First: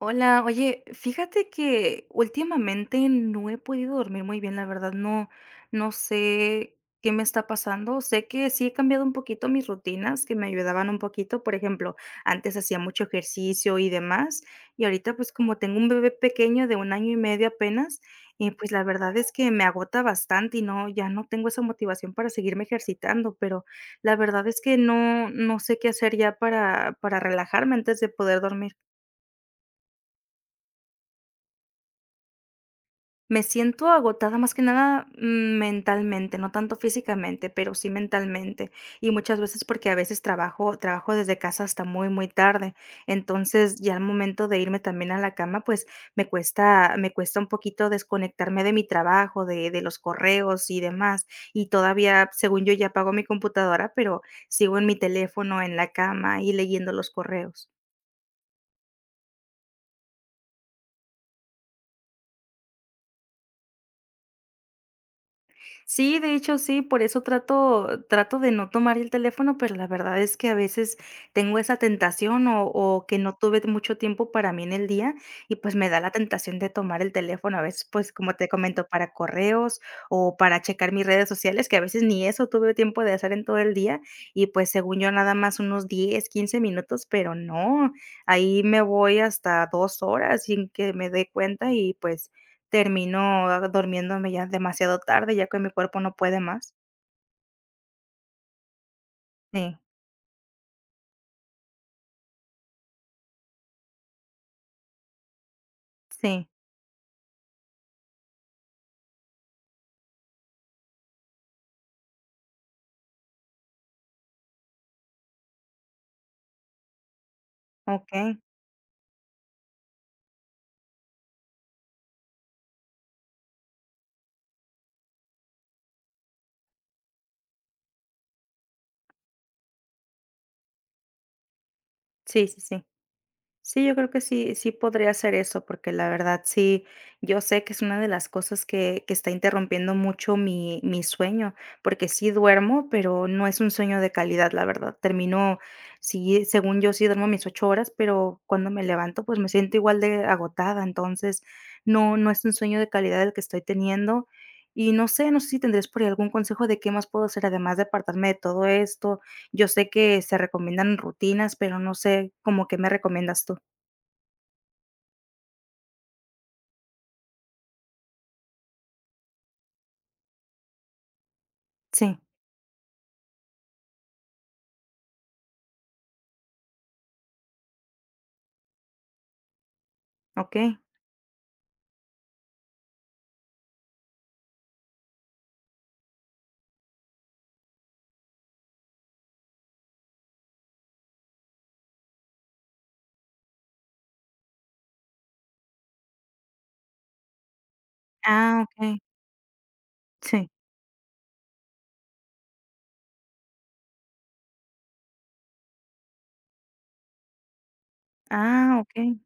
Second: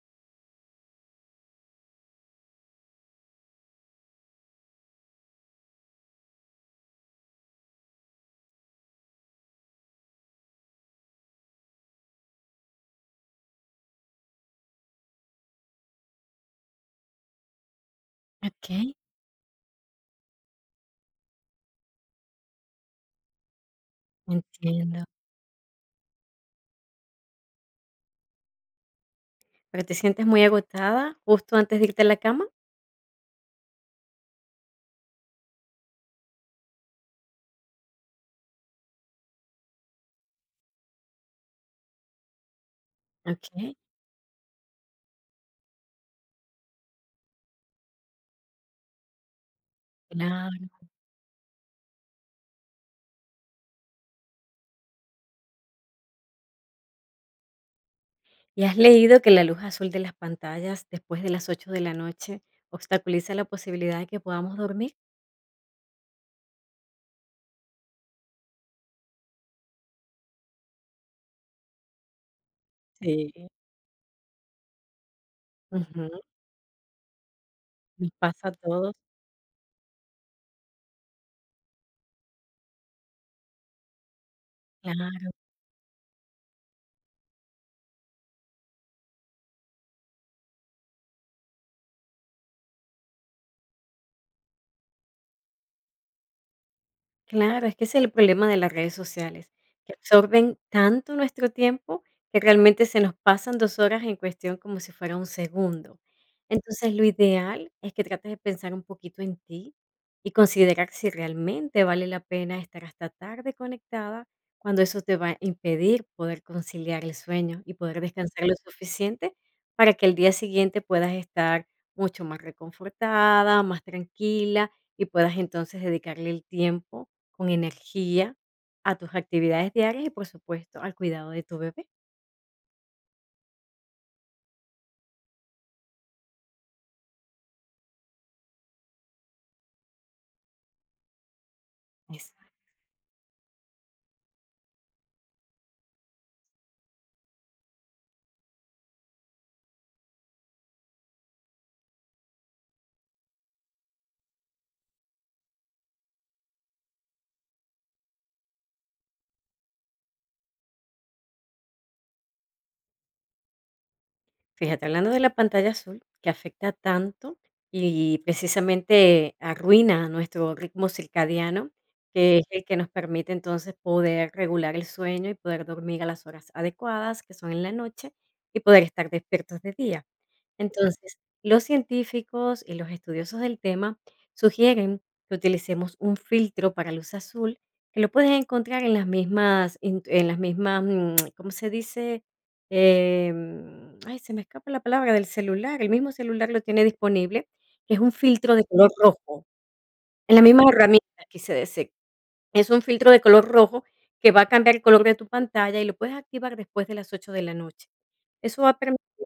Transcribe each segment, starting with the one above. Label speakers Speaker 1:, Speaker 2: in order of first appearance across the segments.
Speaker 1: Hola, oye, fíjate que últimamente no he podido dormir muy bien, la verdad, no, no sé qué me está pasando. Sé que sí he cambiado un poquito mis rutinas que me ayudaban un poquito. Por ejemplo, antes hacía mucho ejercicio y demás, y ahorita pues como tengo un bebé pequeño de un año y medio apenas, pues la
Speaker 2: Okey,
Speaker 1: verdad es que me agota bastante y no, ya no tengo esa motivación para seguirme ejercitando, pero la verdad es que
Speaker 2: entiendo.
Speaker 1: no, no sé qué hacer ya para relajarme antes de poder dormir.
Speaker 2: ¿Pero te sientes muy agotada justo antes de irte a la cama?
Speaker 1: Me siento agotada más que nada, mentalmente, no tanto físicamente, pero sí mentalmente. Y muchas veces porque a veces trabajo desde casa hasta muy, muy tarde. Entonces,
Speaker 2: Okey,
Speaker 1: ya al momento de irme también a la cama, pues, me cuesta un poquito desconectarme de mi trabajo, de los
Speaker 2: claro.
Speaker 1: correos y demás. Y todavía, según yo, ya apago mi computadora, pero sigo en mi teléfono, en la cama y leyendo los correos.
Speaker 2: ¿Y has leído que la luz azul de las pantallas después de las 8 de la noche obstaculiza la posibilidad de que podamos dormir?
Speaker 1: Sí, de hecho, sí, por eso trato de no tomar el teléfono, pero la verdad es que a veces tengo esa tentación o que no
Speaker 2: Sí.
Speaker 1: tuve mucho tiempo para mí en el día y, pues, me da la
Speaker 2: Ujú,
Speaker 1: tentación de tomar el teléfono, a veces,
Speaker 2: nos
Speaker 1: pues, como te
Speaker 2: pasa a
Speaker 1: comento,
Speaker 2: todos,
Speaker 1: para correos o para checar mis redes sociales, que a veces ni eso tuve tiempo de hacer en todo el día y, pues, según yo,
Speaker 2: claro.
Speaker 1: nada más unos 10 15 minutos, pero no, ahí me voy hasta 2 horas sin que me dé cuenta y, pues, termino, durmiéndome ya demasiado tarde, ya que mi cuerpo no puede más.
Speaker 2: Claro, es que ese es el problema de las redes sociales,
Speaker 1: Sí,
Speaker 2: que absorben tanto nuestro tiempo que realmente se nos pasan 2 horas en cuestión como si fuera un segundo.
Speaker 1: sí,
Speaker 2: Entonces, lo ideal es que trates de pensar un poquito en ti y considerar si realmente vale la pena estar hasta tarde conectada, cuando eso te va a impedir poder conciliar el sueño y poder
Speaker 1: okey.
Speaker 2: descansar lo suficiente para que el día siguiente puedas estar mucho más reconfortada, más tranquila y puedas entonces dedicarle el tiempo con energía a tus actividades diarias y, por supuesto, al cuidado de tu bebé.
Speaker 1: Sí, sí, sí. Sí, yo creo que sí, sí podría hacer eso, porque la verdad sí, yo sé que es una de las cosas que está interrumpiendo mucho mi sueño, porque sí duermo, pero no es un sueño de calidad, la verdad. Termino, sí, según yo sí duermo mis 8 horas, pero cuando me levanto, pues me siento igual de agotada, entonces no, no es un sueño de calidad el que estoy teniendo. Y no sé, no sé si tendrías por ahí algún consejo de qué más puedo hacer, además de apartarme de todo esto, yo sé que se recomiendan rutinas, pero no sé cómo que me recomiendas tú.
Speaker 2: Fíjate, hablando de la pantalla azul, que afecta tanto y precisamente arruina nuestro ritmo circadiano,
Speaker 1: Sí,
Speaker 2: que es el que nos permite entonces poder regular el sueño y poder dormir a las horas adecuadas, que son en la noche, y poder estar despiertos de día.
Speaker 1: okey.
Speaker 2: Entonces, los científicos y los estudiosos del tema sugieren que utilicemos un filtro para luz azul, que lo puedes encontrar en las mismas, ¿cómo se dice? Ay, se me escapa la palabra, del celular, el mismo celular lo tiene disponible, que es un filtro
Speaker 1: Ah,
Speaker 2: de color
Speaker 1: okey.
Speaker 2: rojo, en las
Speaker 1: Sí.
Speaker 2: mismas herramientas, quise decir. Es un filtro de color rojo que va a cambiar el color de tu pantalla y lo puedes activar después de las 8 de la noche. Eso va
Speaker 1: Ah,
Speaker 2: a permitir
Speaker 1: okey.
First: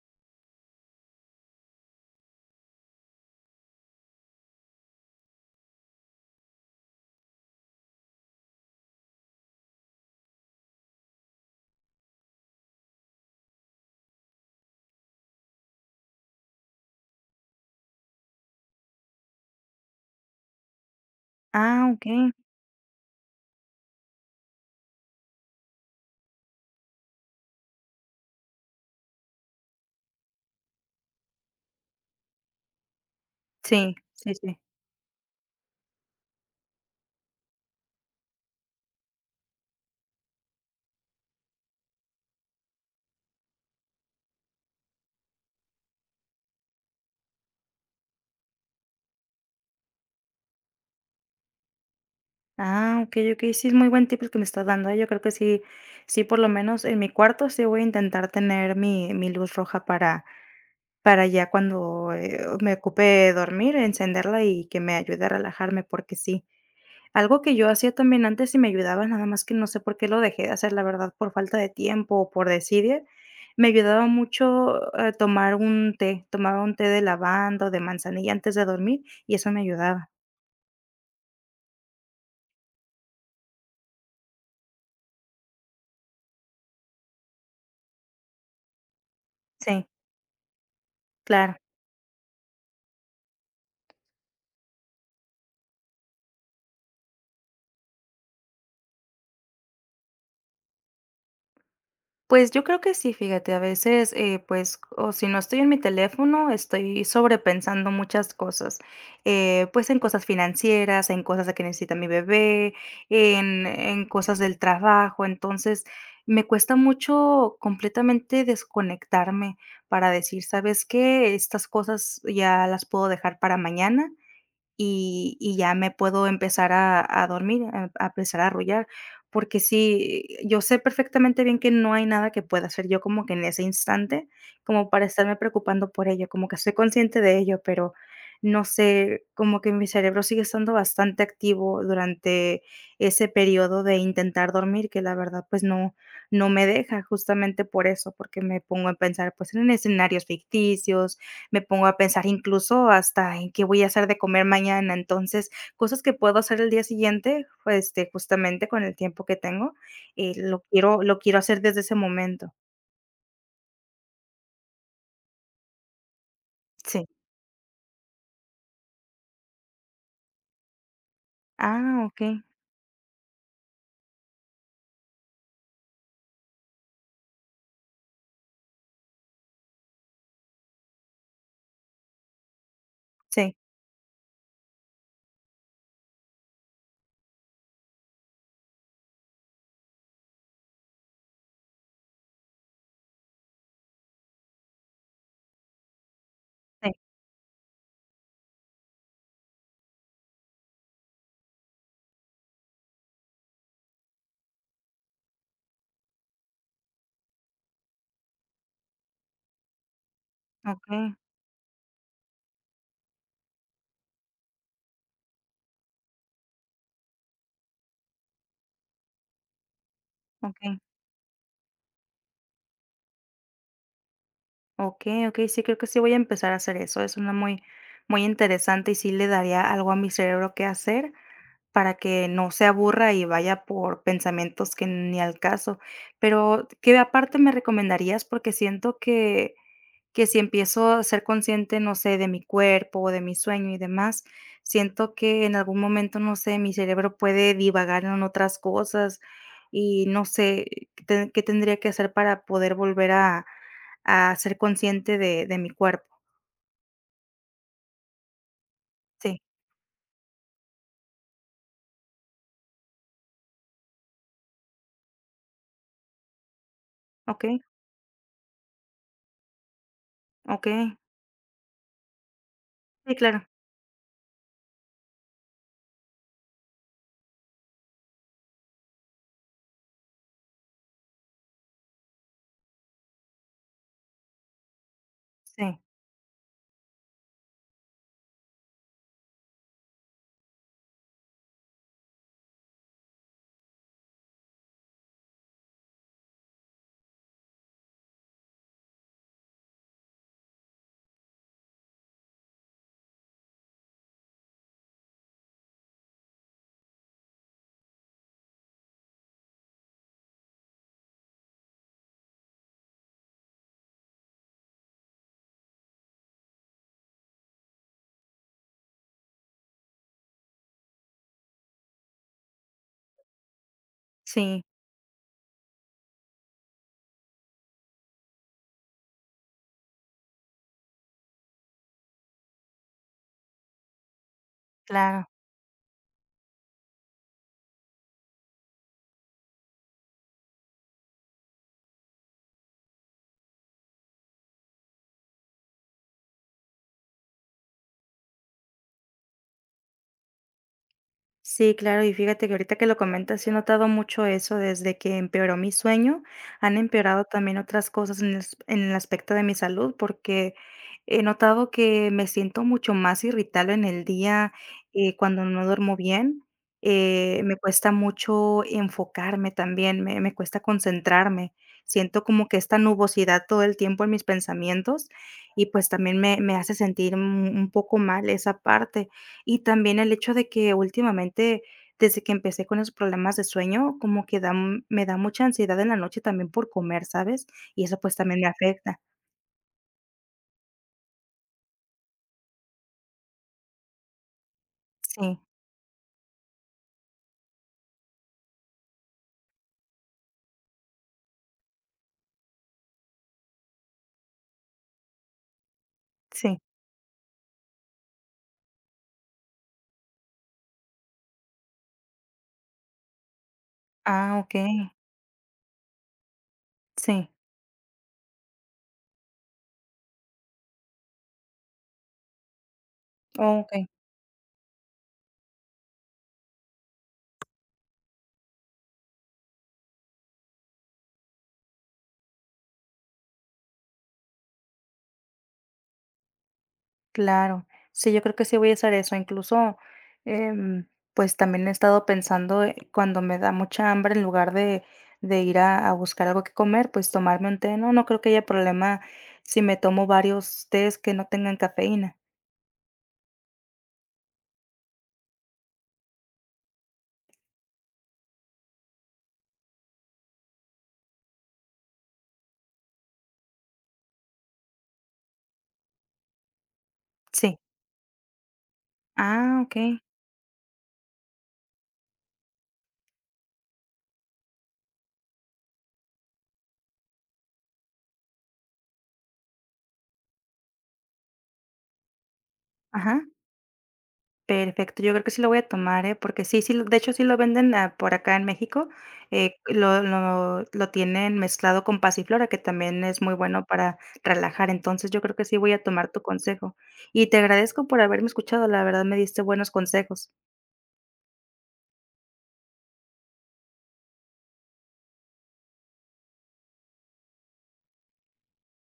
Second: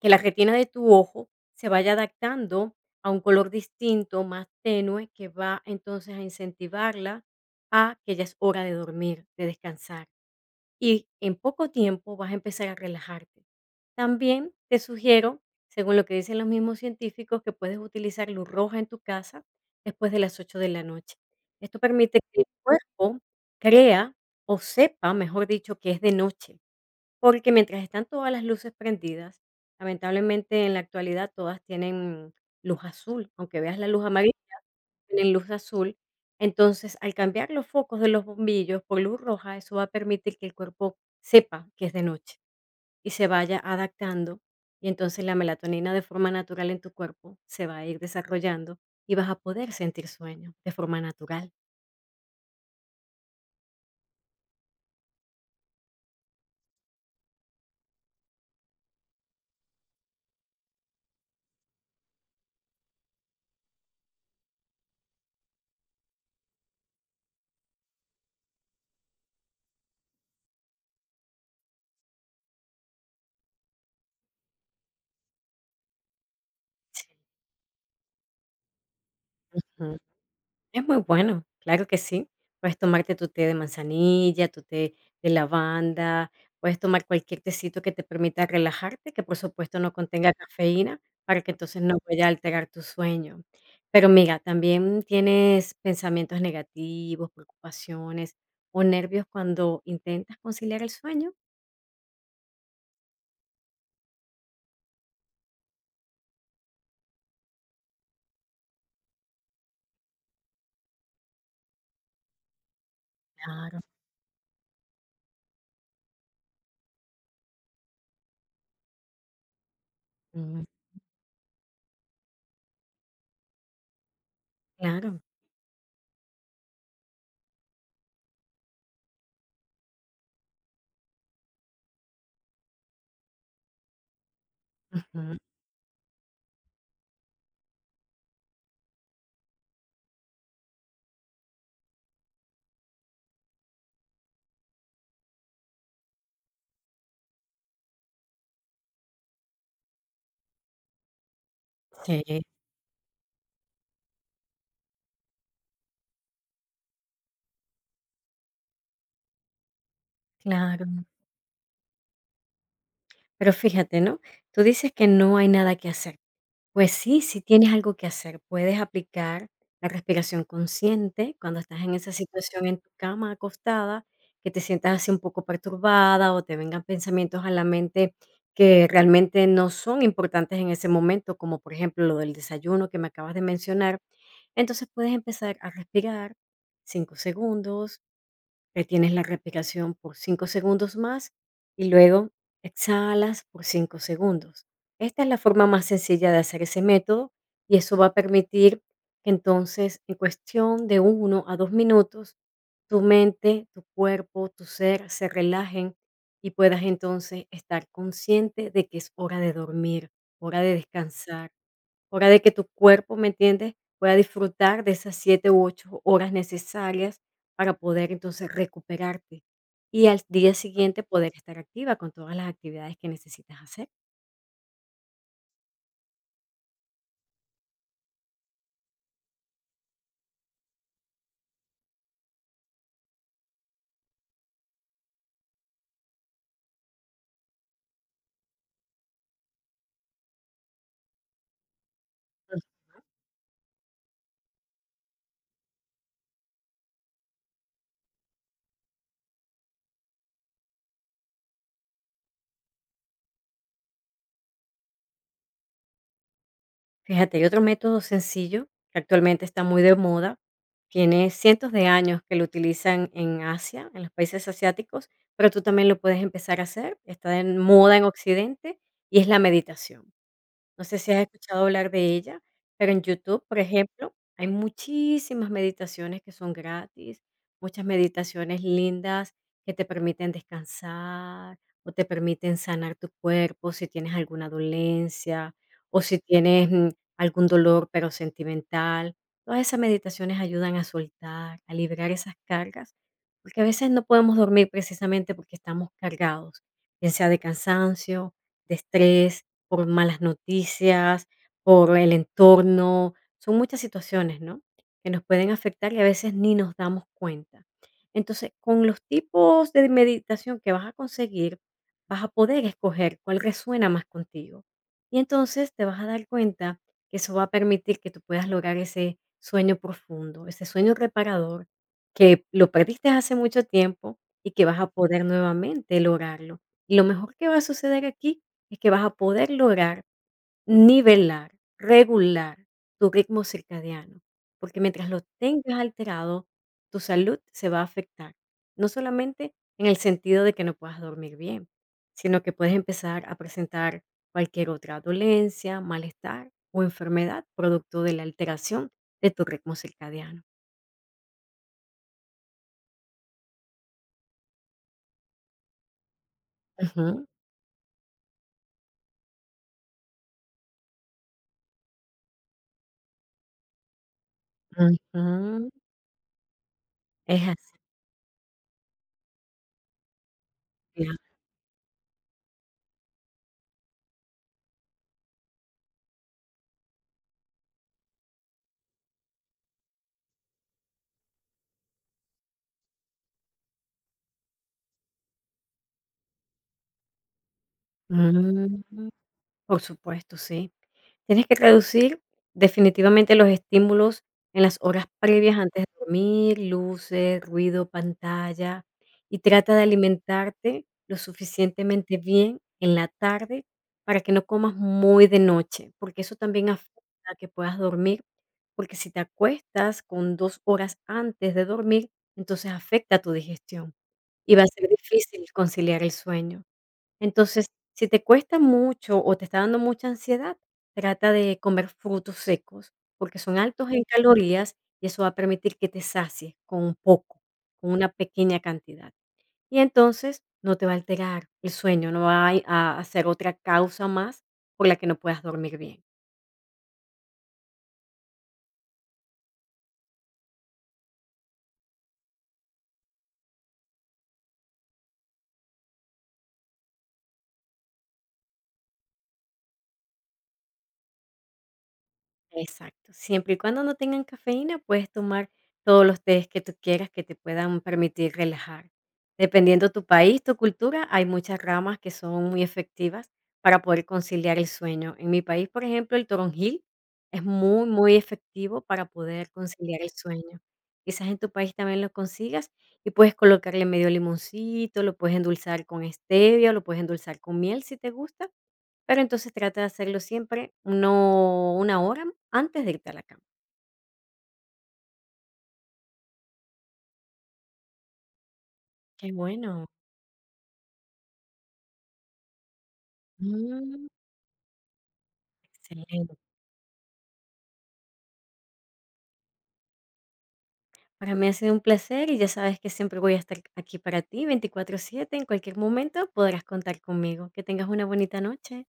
Speaker 2: que la retina de tu ojo se vaya adaptando a un color distinto, más tenue, que va entonces a incentivarla a que ya es hora de dormir, de descansar y en poco tiempo vas a empezar a relajarte. También te sugiero, según lo que dicen los mismos científicos, que puedes utilizar luz roja en tu casa después de las 8 de la noche. Esto
Speaker 1: Ah,
Speaker 2: permite
Speaker 1: okey.
Speaker 2: que el cuerpo crea o sepa, mejor dicho, que es de noche porque mientras están todas las luces prendidas, lamentablemente en la actualidad todas tienen luz azul, aunque veas la
Speaker 1: Sí,
Speaker 2: luz amarilla,
Speaker 1: sí, sí.
Speaker 2: tienen luz azul. Entonces, al cambiar los focos de los bombillos por luz roja, eso va a permitir que el cuerpo sepa que es de noche y se vaya adaptando. Y entonces la melatonina de forma natural en tu cuerpo se va a ir desarrollando y vas a poder sentir sueño de forma natural.
Speaker 1: Ah, okey, okey. Sí, es muy buen tip el que me estás dando, ¿eh? Yo creo que sí sí, por lo menos en mi cuarto sí voy a intentar tener mi luz roja para ya cuando, me ocupe dormir, encenderla y que me ayude a relajarme, porque sí. Algo que yo hacía también antes y me ayudaba, nada más que no sé por qué lo dejé de hacer, la verdad, por falta de tiempo o por desidia, me ayudaba mucho, tomar un té, tomaba un té de
Speaker 2: Sí.
Speaker 1: lavanda o de manzanilla antes de dormir y eso me
Speaker 2: Ujú.
Speaker 1: ayudaba.
Speaker 2: Es muy bueno, claro que sí. Puedes tomarte tu té de manzanilla, tu té de lavanda, puedes tomar cualquier tecito que te permita relajarte, que por supuesto
Speaker 1: Sí,
Speaker 2: no contenga cafeína, para que
Speaker 1: claro.
Speaker 2: entonces no vaya a alterar tu sueño. Pero mira, también tienes pensamientos negativos, preocupaciones o nervios cuando intentas conciliar el sueño.
Speaker 1: Pues yo creo que sí, fíjate, a veces, pues, o si no estoy en mi teléfono, estoy sobrepensando muchas cosas, pues en cosas financieras, en cosas de que necesita mi bebé, en,
Speaker 2: Claro,
Speaker 1: en cosas del trabajo, entonces me cuesta mucho completamente desconectarme para decir,
Speaker 2: mm,
Speaker 1: ¿sabes qué? Estas cosas ya las puedo dejar para mañana
Speaker 2: claro,
Speaker 1: y ya me puedo empezar a dormir, a empezar a arrullar, porque sí, yo sé perfectamente bien que no hay nada que pueda hacer yo como que en ese instante, como para estarme
Speaker 2: ujú,
Speaker 1: preocupando por ello, como que soy consciente de ello, pero no sé, como que mi cerebro sigue estando bastante activo durante ese periodo de intentar dormir, que la verdad, pues, no me deja justamente por eso, porque me pongo a pensar, pues, en escenarios ficticios, me pongo a pensar
Speaker 2: sí,
Speaker 1: incluso hasta en qué voy a hacer de comer mañana. Entonces, cosas que puedo hacer el día siguiente, pues, este, justamente con el tiempo que tengo, lo quiero
Speaker 2: claro.
Speaker 1: lo quiero hacer desde ese momento.
Speaker 2: Pero fíjate, ¿no? Tú dices que no hay nada que hacer. Pues
Speaker 1: Sí.
Speaker 2: sí, si tienes algo que hacer. Puedes aplicar la respiración consciente cuando estás en
Speaker 1: Ah,
Speaker 2: esa
Speaker 1: okey.
Speaker 2: situación en tu cama acostada, que te sientas así un poco perturbada o te vengan pensamientos a la mente que realmente no son importantes en ese momento, como por ejemplo lo del desayuno que me acabas de
Speaker 1: Sí,
Speaker 2: mencionar. Entonces puedes empezar a respirar 5 segundos, retienes la respiración por 5 segundos más y luego exhalas por 5 segundos. Esta es la forma más sencilla de hacer ese
Speaker 1: sí.
Speaker 2: método y eso va a permitir que entonces en cuestión de 1 a 2 minutos tu mente, tu cuerpo, tu ser se relajen y puedas entonces estar consciente de que es hora de dormir, hora de
Speaker 1: Okey,
Speaker 2: descansar, hora de que tu cuerpo, ¿me entiendes?, pueda disfrutar de esas 7 u 8 horas necesarias para poder, entonces, recuperarte, y al día
Speaker 1: okey.
Speaker 2: siguiente poder estar activa con todas las actividades que necesitas hacer.
Speaker 1: Okey, okey. Sí, creo que sí voy a empezar a hacer eso. Es una muy muy interesante y sí le daría algo a mi cerebro que hacer para que no se aburra y vaya por pensamientos que ni al caso. Pero, ¿qué aparte me recomendarías? Porque siento que si empiezo a ser consciente, no sé, de mi cuerpo, de mi sueño y demás, siento que en algún momento, no sé, mi cerebro puede divagar en otras cosas y no sé te qué tendría que hacer para poder volver a ser consciente de mi cuerpo.
Speaker 2: Fíjate, hay otro método sencillo que
Speaker 1: Sí,
Speaker 2: actualmente está muy de moda, tiene cientos de años que lo utilizan en Asia, en los países asiáticos, pero tú también lo puedes empezar a hacer, está en
Speaker 1: okey,
Speaker 2: moda en Occidente, y es la meditación. No
Speaker 1: okey.
Speaker 2: sé si has escuchado hablar de ella, pero en
Speaker 1: Sí,
Speaker 2: YouTube,
Speaker 1: claro.
Speaker 2: por ejemplo, hay muchísimas meditaciones que son gratis, muchas meditaciones lindas que te permiten descansar o te permiten sanar tu cuerpo si tienes alguna dolencia
Speaker 1: Sí,
Speaker 2: o si tienes algún dolor, pero sentimental. Todas esas meditaciones ayudan a soltar, a liberar esas cargas, porque a veces no podemos dormir precisamente porque estamos cargados, bien sea de cansancio, de estrés, por malas noticias, por el entorno. Son muchas situaciones, ¿no? Que nos pueden afectar y a veces ni nos damos cuenta. Entonces, con los tipos de meditación que vas a conseguir, vas a poder escoger cuál resuena más contigo. Y entonces te vas a dar cuenta que eso va a permitir que tú puedas lograr ese sueño profundo, ese sueño reparador que lo perdiste hace mucho tiempo y
Speaker 1: sí,
Speaker 2: que vas a poder nuevamente lograrlo. Y lo mejor que va a suceder aquí es que vas a poder lograr nivelar, regular tu ritmo circadiano, porque mientras lo
Speaker 1: claro.
Speaker 2: tengas alterado, tu salud se va a afectar, no solamente en el sentido de que no puedas dormir bien, sino que puedes empezar a presentar cualquier otra dolencia, malestar o enfermedad producto de la alteración de tu ritmo circadiano.
Speaker 1: Sí, claro, y fíjate que ahorita que lo comentas, sí he notado mucho eso, desde que empeoró mi sueño, han empeorado
Speaker 2: Ujú,
Speaker 1: también otras cosas en el aspecto de mi salud, porque he notado que me siento mucho más irritable en el día, cuando no
Speaker 2: ujú,
Speaker 1: duermo bien,
Speaker 2: es
Speaker 1: me
Speaker 2: así,
Speaker 1: cuesta mucho enfocarme también, me cuesta
Speaker 2: claro.
Speaker 1: concentrarme, siento como que esta nubosidad todo el tiempo en mis pensamientos y pues también me hace sentir un poco mal esa parte y también el hecho de que últimamente, desde que empecé con esos problemas de sueño, como que da me da mucha ansiedad en la noche también por comer, ¿sabes? Y eso, pues, también me
Speaker 2: Mm,
Speaker 1: afecta.
Speaker 2: por supuesto, sí. Tienes que reducir definitivamente los estímulos en las horas
Speaker 1: Sí,
Speaker 2: previas antes de dormir, luces, ruido, pantalla, y trata de alimentarte lo suficientemente bien en la tarde para que no comas muy de noche, porque eso
Speaker 1: sí.
Speaker 2: también afecta a que puedas dormir, porque si te acuestas con 2 horas antes de dormir, entonces afecta tu digestión
Speaker 1: Ah,
Speaker 2: y va a
Speaker 1: okey.
Speaker 2: ser difícil conciliar el sueño.
Speaker 1: Sí.
Speaker 2: Entonces, si te cuesta mucho o te está dando mucha ansiedad, trata de comer frutos secos, porque son
Speaker 1: Okey,
Speaker 2: altos en calorías y eso va a permitir que te sacies con un poco, con una pequeña cantidad. Y entonces no te va a alterar el sueño, no va a ser otra causa más por la que no puedas dormir bien.
Speaker 1: claro. Sí, yo creo que sí voy a hacer eso. Incluso, em, pues, también he estado pensando, cuando me da mucha hambre, en lugar de ir a buscar algo que comer, pues, tomarme un té. No, no creo que haya problema si me tomo varios tés que no tengan cafeína.
Speaker 2: Exacto, siempre y cuando no tengan cafeína, puedes tomar todos los tés que tú quieras que te puedan permitir relajar. Dependiendo tu país, tu cultura, hay muchas ramas que son muy efectivas para poder conciliar el sueño. En mi país, por ejemplo, el toronjil es
Speaker 1: Sí.
Speaker 2: muy, muy efectivo para poder
Speaker 1: Ah, okey.
Speaker 2: conciliar el sueño. Quizás en tu país también lo consigas y puedes colocarle medio limoncito, lo puedes endulzar con stevia, lo puedes endulzar con miel si te gusta pero entonces trata de hacerlo siempre, no una hora antes de irte a la
Speaker 1: Ajá.
Speaker 2: cama.
Speaker 1: Perfecto. Yo creo que sí lo voy a tomar, ¿eh? Porque sí, sí, de hecho, sí lo venden, por acá en México,
Speaker 2: Qué bueno.
Speaker 1: lo tienen mezclado con pasiflora, que también es muy bueno para
Speaker 2: Mm,
Speaker 1: relajar. Entonces, yo creo que sí voy a tomar tu
Speaker 2: excelente.
Speaker 1: consejo. Y te agradezco por haberme escuchado, la verdad me diste buenos consejos.
Speaker 2: Para mí ha sido un placer y ya sabes que siempre voy a estar aquí para ti 24/7. En cualquier momento podrás contar conmigo. Que tengas una bonita noche.